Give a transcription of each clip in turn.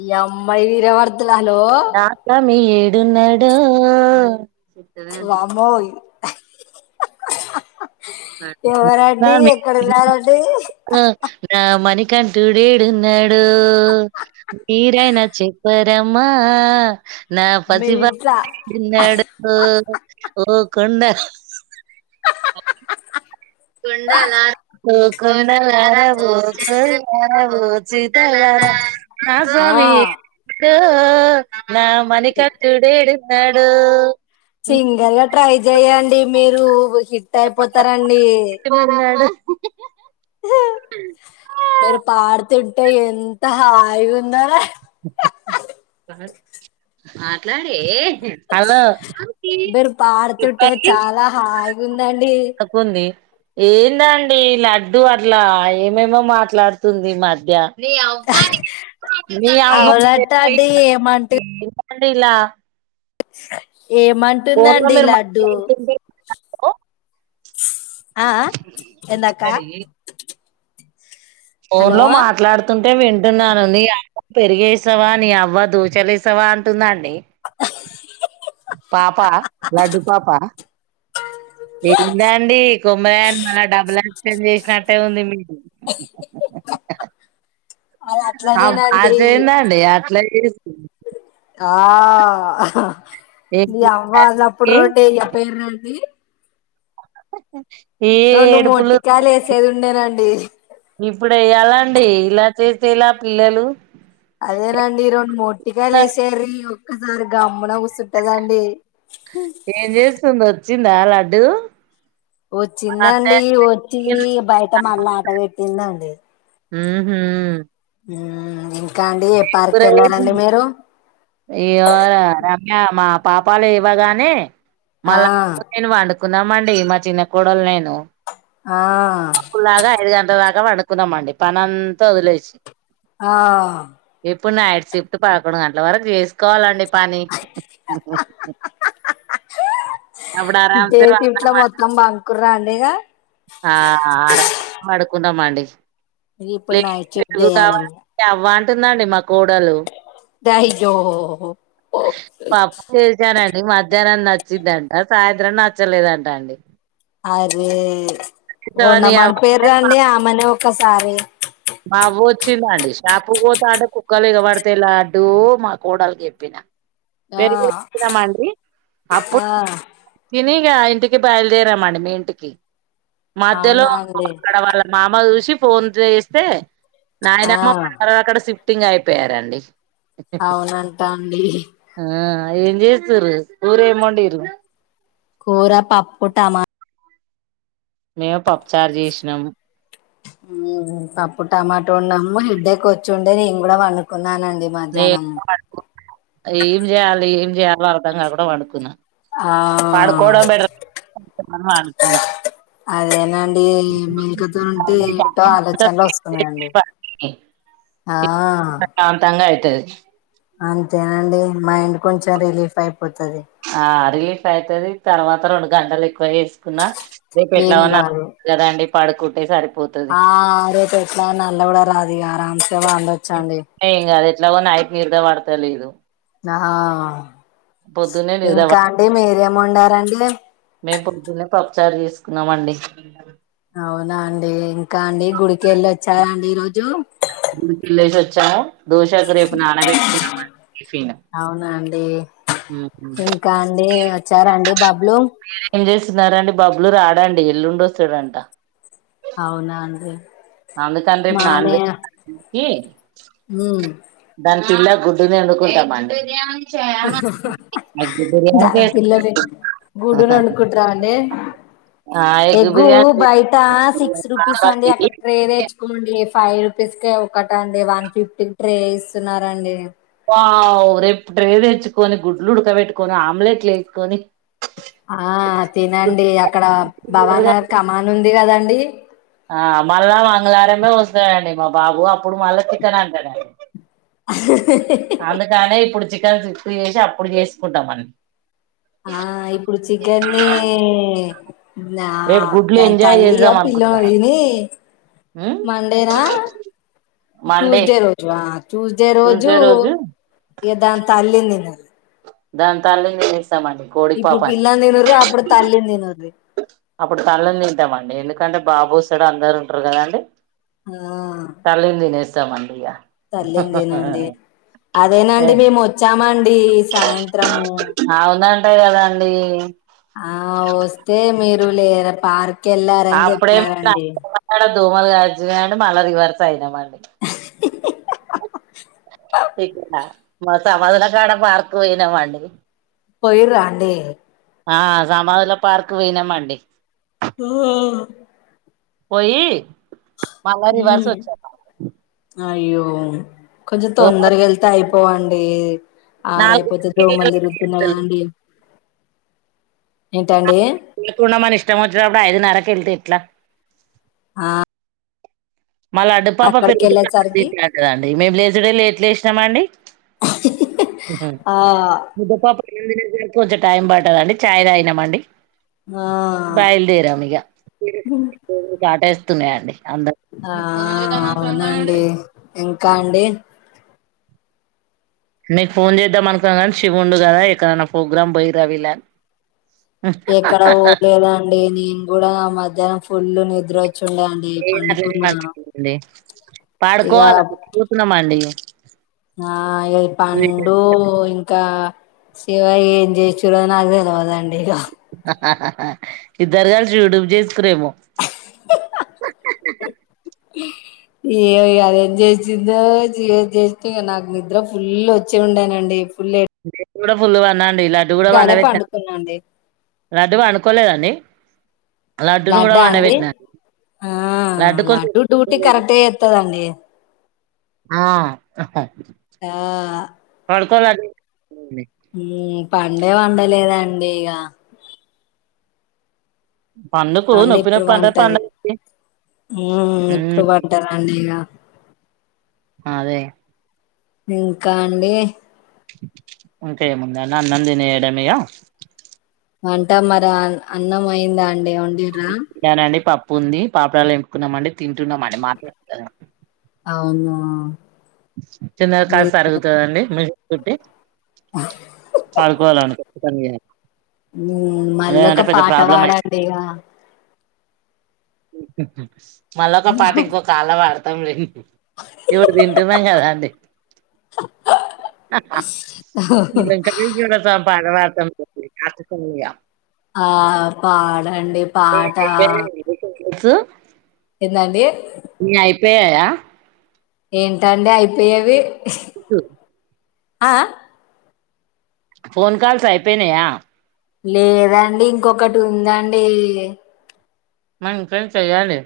ఈ అమ్మ ఇనవడ్ నా సమీర్ ఎన్నడో వామ్మో్ ఎవరండి స్వామి ఎక్కడ ఉన్నారండి మనిఠడేడున్నాడు మీరైనా చెప్పారమ్మా నా మీ పసి ఇంట్లా బాలుదేడున్నాడో ఓ కొండా కొండాల కొనాలా రావో రావో చీతార నా ఆ స్వామి ఏడు నా మణికంటుడు ఏడుంన్నాడు సింగర్ గా ట్రై చెయ్యండి అండి మీరు హిట్ అయిపోతారంండి ఉన్నాడు మేరు పాడుతుం టె ఎంత హాయిగా ఉందోరా మాట్లాడే హలో మీరు చెప్పండి దండి కుంది ఏందండి లడ్డు అట్ల ఏమేమో మాట్లాడుతుంది ఈ మధ్య అవునట అండి ఏమంటు [unintelligible] ఇలా ఫోన్ లో ఏమంటుందండి మీరు లడ్డు మాట్లాడుతుంటే ఆ ఆ ఎందాక్క ఫోన్ లో మాట్లాడుతుంట అే వింటున్నాను నీ అమ పెరిగేసావా నీ అవ్వ దొసాలు వేసావా అంటుందండి పాప లడ్డు పాప ఏందండి కొబరిని మళ్ళ డబ్బుల క్టన్ చేసినట్టే ఉంది మీరు అది మా మా అట్లనేనండి చెయందండి అట్లే ఇకు ఆ న ఏంటి అవ్వ అ అప్పుడు రోంటే్య పేరు రండి ఏ రెండు ఏడుపులు మొట్టికాయలు వేసేది ఉండేనండి ఇప్పుడు ఎలా అండి ఇలా చేసేలా పిల్లలు అదేనండి రెండు మొట్టికాయలు లేసేరీయు ఒసారి గమ్మున కూస్తుంటదండి ఏం చేస్తుంది పచ్చిందా లాడ్డుూ వచ్చిందండి వచ్చి బయట మళ్ళా ఆట పెట్టిందండి మ్మ్ హ్మ్ మ్మ్ ఇంకా అండి ఏ పార్క్ వెళ్ళారంండి మీరు ఏమో రా రమ్య మా పాపాలు లేవ్వగానే ఆ మల్ల ఎప్పుడుకిల్ల పండు కున్నా మండి మా చిన్న కొడల్ నేను ఆ అప్పుడు అలగా ఐదు గంట దక్ పడుకున్నామండి పన్నంత వదిలేసి ఆ ఇప్పు నైట్ షిఫ్ట్ పడకండు గెంతలవరకు చేసుకోవాలండి పని అప్పుడు ఆరామ్సే దేవి ఇట్లా పండమండి మొత్తం బాంకుర అండి తేగా ఆ ఆరా పడుకుందాం అండి ఇప్పుడు నైట్ షిఫ్ట్ చేయాలే ఉంటుందండి మా కోడలు ధైయోహో పప్పు చేశానండి మధ్యాహ్నం నచ్చిందంట సాయంత్రం నచ్చలేదంట అండి అరే చేసావని ఉండమని అవ్వంటే పోయాండి ఆమెనే ఓక్ క సారే మావు వచ్చింది అండి షాపు పోతాడు కుక్కలు ఎగబడితేలాడ్డు మా కోడలు చెప్పిన ఆ పెరిగినామండి అప్పుడు ఆ తిని ఆ ఇంటికి బయలుదేరామండి మీ ఇంటికి మధ్యలో అవునా అండి అక్కడ వాళ్ళ మామ చూసి ఫోన్ చేస్ తే ఆ నాయనమ్మ మొన్నక్కడ షిఫ్టింగ్ అయిపోయ్ చెప్పరండి అవునంట అండి ఆ ఏం చేస్తారు కురేమొందిన్రు కూర పప్పుటమాట్ మేము పప్పుచర్ చేసినాము పప్పు టమాటో వోన్నాము హెడేక్ వచ్చుండే నేను కూడా పండుకున్నా నేను గూడా ఏం చేయాలి ఏం చేయాలి చేయాలో అర్థంగా కూడా పాడుకున్నా ఆ పాడుకోడం బెటరు పాడుకున్న అదేనా అ మేలికతు ఉంటే ఏంటో ఆలోచనలు వస్తున్నాయండి ఆ ప్రశాంతంగా అయితది అంతేనండి మైండ్ కొంచెం రిలీఫ్ అయిపో పోతది అఫ అయితుది తర్వాత రెండు గంటలు ఎక్కువ వేసుకున్నా రేపు ఎట్లా ఏం ఉన్నా కాదు కదాండి పాడుకుటే సరికి ఆ అదే చెట్లా నల్ కూడా కూడా రాజ అ రాం సేవా అందొచ్చా అండి ఇట్లా యి మీ నిరుద వాడతలే ఇది నా పొద్దున్నే నిద్ర ఇంకా పడ అండి మీర మండారండి మేము పొద్దునే పప్పుచారు తీసుకున్నామండి అవునా అండి ఇంకా అండి గుడికి వెళ్ళి వచ్చారా అండి ఈ రోజు ఇల చచ్చా టిఫిన్ అవునండి ఉహు. ఇంకా అండి వచ్చారండి బాబా చినారండి బబ్బులు రాడండి ఎల్లుం వస్తాడంట అవునా అంద అందుకండే ఇప్పు నన్ వెెజ్ ఉమ్ దాని పిల్ల గుడ్డుని వండుకుంటామండి ఎగ్ బిర్యానీ దాని చేస్తా పిల్లలు గుడు వండుకుంట్రావండి ఆ ఎగ్ ఎగ్గు బిర్యానీ బయట సిక్స్ రూపీస్ అండి పాపకి అక్కడ ట్రే తెేచ్చుకోమండి ఫైవ్ రూపీస్ క ఒకట అండి వన్ ఫిఫ్టీకి ట్రే ఇస్తున్నన్నారుండి రేపు ట్రే తెచ్చుకొని గుడ్లు ఉడకబెట్టుకొని ఆమ్లెట్లు వేసుకొని ఆ తినండి అక్కడ భవానా కఖమాన్ ఉంది కదండి ఎ ఆ మళ్ళా మంగళారమే వస్తాడండి మా బాబు అప్పుడు మళ్ళా చికెన్ అంటాడండి అందు కానే పడుచ చేసి అప్పుడు చేసుకుంటాం మని ఆ ఇప్పుడు చికెన్ని నా రేపు గుడ్లు దాని ఎంజాయ్ తల్లియా చేద్దాం పిల్ల అనుకుంటున్నాం దీని ఉమ్ మండేనా మండే ట్యూస్డే రోజు ట్యూస్డే రోజు ఇక దాని తల్లి నిన్న దాంతల ఇప్పుడు పిల్లని తను అప్పుడు తల్లిందిను అప్పుడు తల్ళని తింటామండి ఎందుకు ఎంటే బాబు సడు అందరు ఉంటారు కదా అండి ఆ ఇక తల్లింతినండి అదేనండి మేము వచ్చామ అండి సాయంత్రము అంటాయి కదాండి ఆ వస్తే మీరు లేర పార్క్ కెళ్లారని అప్పుడేమి చెప్పినారంండి దోమలు కరిచినాయి అని మళ్ళీ రివర్స్ అయినమాండి ఇక మా సమాధల కాడ పార్కు పోయినామండి పోయి రా అండి ఆ సమాదుల పార్క్ పోయినమండి హ పోయి మల్ల రివర్స్ వచ్చాం అయ్యో కొంచం తొందరగ వెళ్తే అయి పోవండి ఆరయిపోతే దోమలు తిరుగుతున్నా నాలుగుంటలు కదండి ఏంటండి తూ మని ఇష్టంచ్చ అప్పుడు ఐదు నారర కెళ్తతి ట్లా ఆ మళ్ళా అడ్డుపాప అక్కడికి పెగుతుదండి వెళ్ళేసరికి ఏంటిది అంటుంది మేము లేస్ టుడే లేట్ లేచినామండి ఆ ముద్ద పప్పు కొంచెం టైం పడదండి చాయ్ తాగినం అండి ఆ బయల్దేరం ఇగ ఆటో ఉన్నయండి అం ఆ అవునండి ఇంకా అండి మీకు ఫోన్ చేద్దాం అనుకున్నాను గానీ శివుండు కదా ఎక్కడన్న ఫోగ్రామ్ పోయి ర విలని ఎక్కడ పోలేదండి నేను కూడా ఆ మధ్యాహ్నం ఫులు ని ద్రోచ్ ఏడి అసల్ ఏడండి [unintelligible] పాడకోల ఇక కూసునమండి ఆ ఏ పండు ఇన్ ఇంకా శివ ఏం చేయచున నాకు తెలవదండి ఇక హహ ఇద్దరు కలిసి యూడ్యూబ్ చేసురేమో ఏమొ ఇగ అదేం చేసిందో చేసి ఇ నాకు నిద్ర ఫుల్ వచ్చే ఉండేనండి ఫులే నేను కూడా ఫులు గా ఉన్న లడ్డు కూడా వండవేట్నా పండుకున్నాండి లడ్డు వడుకోలేదండి లడ్డా అండి ఆ లడ్డు కొంచెం లడ్డూ డ్యూటీ పండుకోలేదు. కరెక్టే చెత్తదండి ఆ ఆహ్ ఆ పొదండి ఊమ్ పండే వండలేదండి ఇగ పండుకు అండి నొప్పి ఇప్పుడు నొప్పి అంటది పంటది పండగకి ఊమ్ ఇప్పుడు పంట దండి ఇగ ఆ అదే ఇంకా అండి ఇంకాముందండి అన్నం తినేయడం ఇగ వంట మరి ఆ అన్నం అయిందా అండి ఏమన్నా నేనండి పప్ పప్పుంది పాపడలు ఎంపుకున్నంమండి తింటున్న మట మాత్ర ఆ అవును తిన్నది కాస్త ఆరుగుతుందిండి మీ తోటి పాల్కోవాల అండి పె మళ్ళీ ఒక లేదుంటే పెద్ద పాట ప్రాబ్లం అయింది పాడండి ఇక మళ్ళొ ఒక పాట ఇంకో కాళ్ల వాడత తంం ఎవరు ది నిజం కదాఅండి మీరు ఎంత గలీజ్ గా వున్నరూ ఇగ ఆ పాడంండి పాట సు ఎందండి పోయయా ఏంటి అండి అయిపోయేవి [unintelligible] ఆ ఆ ఫోన్ కాల్స్ అయిపోయినాయా లేదండి ఇంకొకటి ఉందండి మనిద్దరం చేయ్యాలే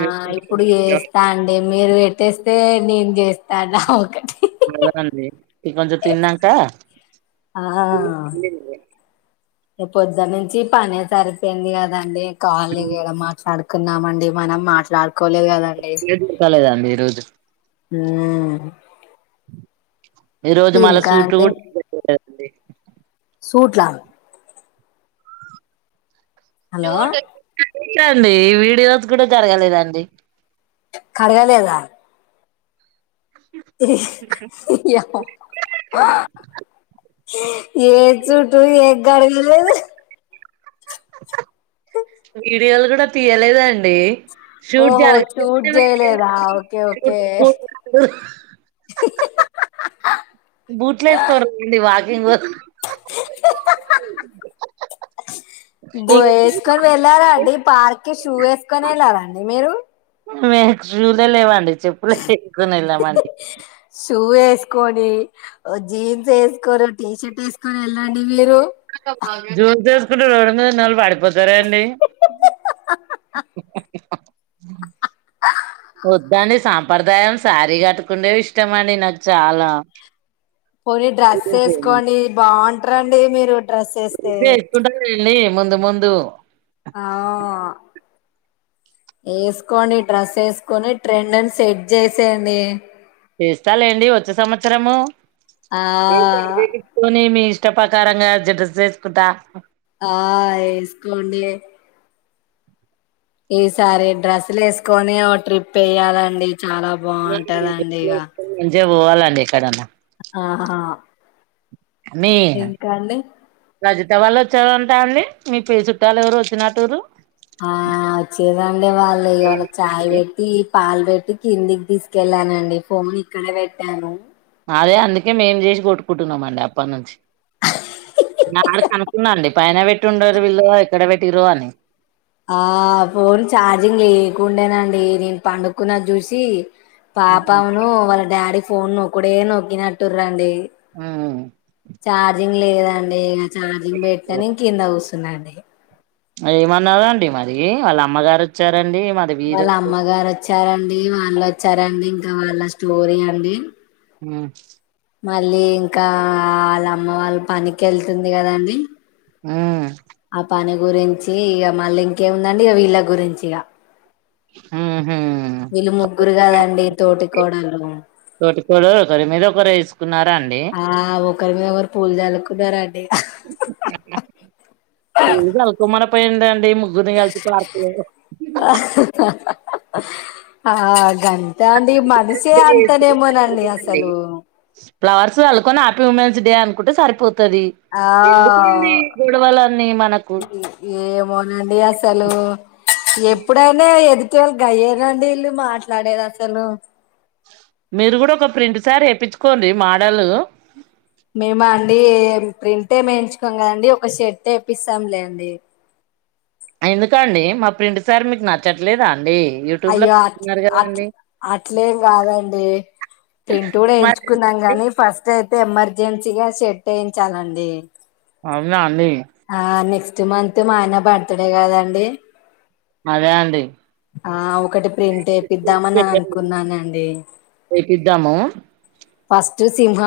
ఆ ఇప్పుడు చేస్తా అండి మీరు పెట్టేస్తే నేను చేస్తానా ఒకటి [unintelligible] అండి ఇగ కొంచం తిన్నాంక పొద్దనుంచి పనే సరిపోయింది కదండి. ఖాళీగాడ ఏడ మాట్లాడు కున్నామండి మనం మాట్లాడు కోలేదు కదండి మిరోజు మ్మూ ఈ రోజు మళ్ల సూట్ కూడా [inaudible] లేదండి సూట్లా హలో [inaudible] అండి వీడియోస్ కూడా జరగలేదండి. కడగలేదా ఏ చుట్టూ ఏ గడగలేదు వీడియోలు కూడా తీయలేదు అండి. షూట్ ఓహో జరగ [inaudible] షూట్ చేయలేదా ఓకే ఓకే బూట్లెస్కోరి [inaudible] వా [unintelligible] బో ఏసుకొని వెళ్ళారా అండి పార్క్ కి షూ ఏసుకొని వెళ్ళారా అండి మీరు. మాకు షూలే లేవండి చెప్పులే ఏసుకొని వెళ్ళామండి. షూ ఏసుకొని జీన్స్ ఏసుకొని టీర్ట్ ఏసు మరి వెళ్ళండి మీరు [unintelligible] రోడ్ మీద వున్నోలు పడి బజారే అండి వద్దని సాం సంప్రదాయం శారీ కట్టుకుండేవి ఇష్టం అండి నాకు చాలా పోని డ్రెస్ వేసుకోండి బాగుంటా రండి మీరు డ్రెస్ వేస్తే లి ముందు ముందు ఆ వేసుకోండి డ్రస్ వేసుకొని ట్రెండ్ని సెట్ చేసేయండి తీస్తా లేండి వచ్చే సంవత్సరము ఆ నే మీఇష్టం ఇష్ట ప్రకారంగా డ్రెస్ వేసుకుంటా ఆ వేసుకోండి ఈసారి డ్రెస్సులు వేసుకొని ఓ ట్రిప్ వయ్యాలండి [inaudible] పోవాలండి ఎక్కడన్నా ఆహా ఇంకా అండి రజత వాళ్ళు వచ్చారుంటా అండి మీ పే చుట్టాలు ఎవరు వచ్చిన టరు ఆ వచ్చి రండి వాళ్ళు ఇవాళ చాయ్ పెట్టి పాల్ పెట్టి కిందికి తీసుకెళ్ళానండి ఫోన్ ఇక్కడే పెట్టాను అదే అందుకే మేం చేసి కొట్టుకుంటున్నామ అండి అప్పటి నుంచి నాడు కనుకున్నాండి పైన పెట్టిండరు వీళ్ళ ఇక్కడ పెట్టిర అని ఆ ఫోన్ చార్జింగ్ లేకుండేనండి నేను పండుకున్న చూసి పాపవును వాళ్ళ డాడీ ఫోన నొక్కుడే నొక్కి నట్టురండి ఆ లేదండి చార్జింగ్ పెట్ట్ కింద కూర్చు అవునండి ఏమన్నదండి మది వాళ్ళ అమ్మగారు వచ్చారండి మరి వీరు వాళ్ళ అమ్మగారు వచ్చారండి వాన్లో వచ్చారండి ఇంకా వాళ్ళ స్టోరీ అండి హ మళ్ళీ ఇంకా వాళ్ళ అమ్మ వాళ్ళ పనికి వెళ్తుంది కదండి ఆ ఆ పని గురించి ఇక మళ్ళీ ఇంకేముందండి ఇక వీళ్ళ గురించి ఇక ఆ వీళ్ళు ముగ్గురు కాదండి తోటి కోడలు తోటి కోడలు ఒకరు మీరు ఒకరు వేసుకున్నారా అండి ఒక్కరి మీద ఒకరు పూలు చల్లుకున్నారండి ఇ అకు మ పయింటంటడి అ ముగ్గుని గల్చ పక ఆగాం అండి మనిషే అంతనేమోనండి అసలు ఫ్లవస్ల్లుొని హ్యాపీ ఉమెన్స్ డే అనుంటే సరిపోతుంది ఆ గొడవలన్నీ మనకు ఏమోనండి అసలు ఎప్పుడైనా ఎదు ప వాళ్ళకి అయ్యేదండి ఇల్లు మాట్లాడేది అసలు మీరు కూడా ఒక ప్రింట్ సారి వేప్పించుకోండి మోడల్ ప్రింటట్ మేయించుకోం కదండి ఒక షర్ట్ వేప్పస్తాంలే అండి ఎందుకండి మా ప్రింట్ సార్ మీకు నచ్చట్లేదా అండి యూట్యూబ్ లో అయ్యో అట్ పెడుతున్నారు అట్ కదండి అట్లేం కాదండి అ ప్రింట్ కూడా ఎయించుకున్నాం మరి గాని ఫస్ట్ అయి ఎమర్జెన్సీగా సెట్ అయించాలండి అవునా అండి ఆ నెక్స్ట్ మంత్ మా ఆయన బర్త్డే కదండి అదే అండి ఆ ఒకటి ప్రింట్ వేపిద్దామని అనుకున్నానండి ఇద్దాము ఫస్ట్ సింహం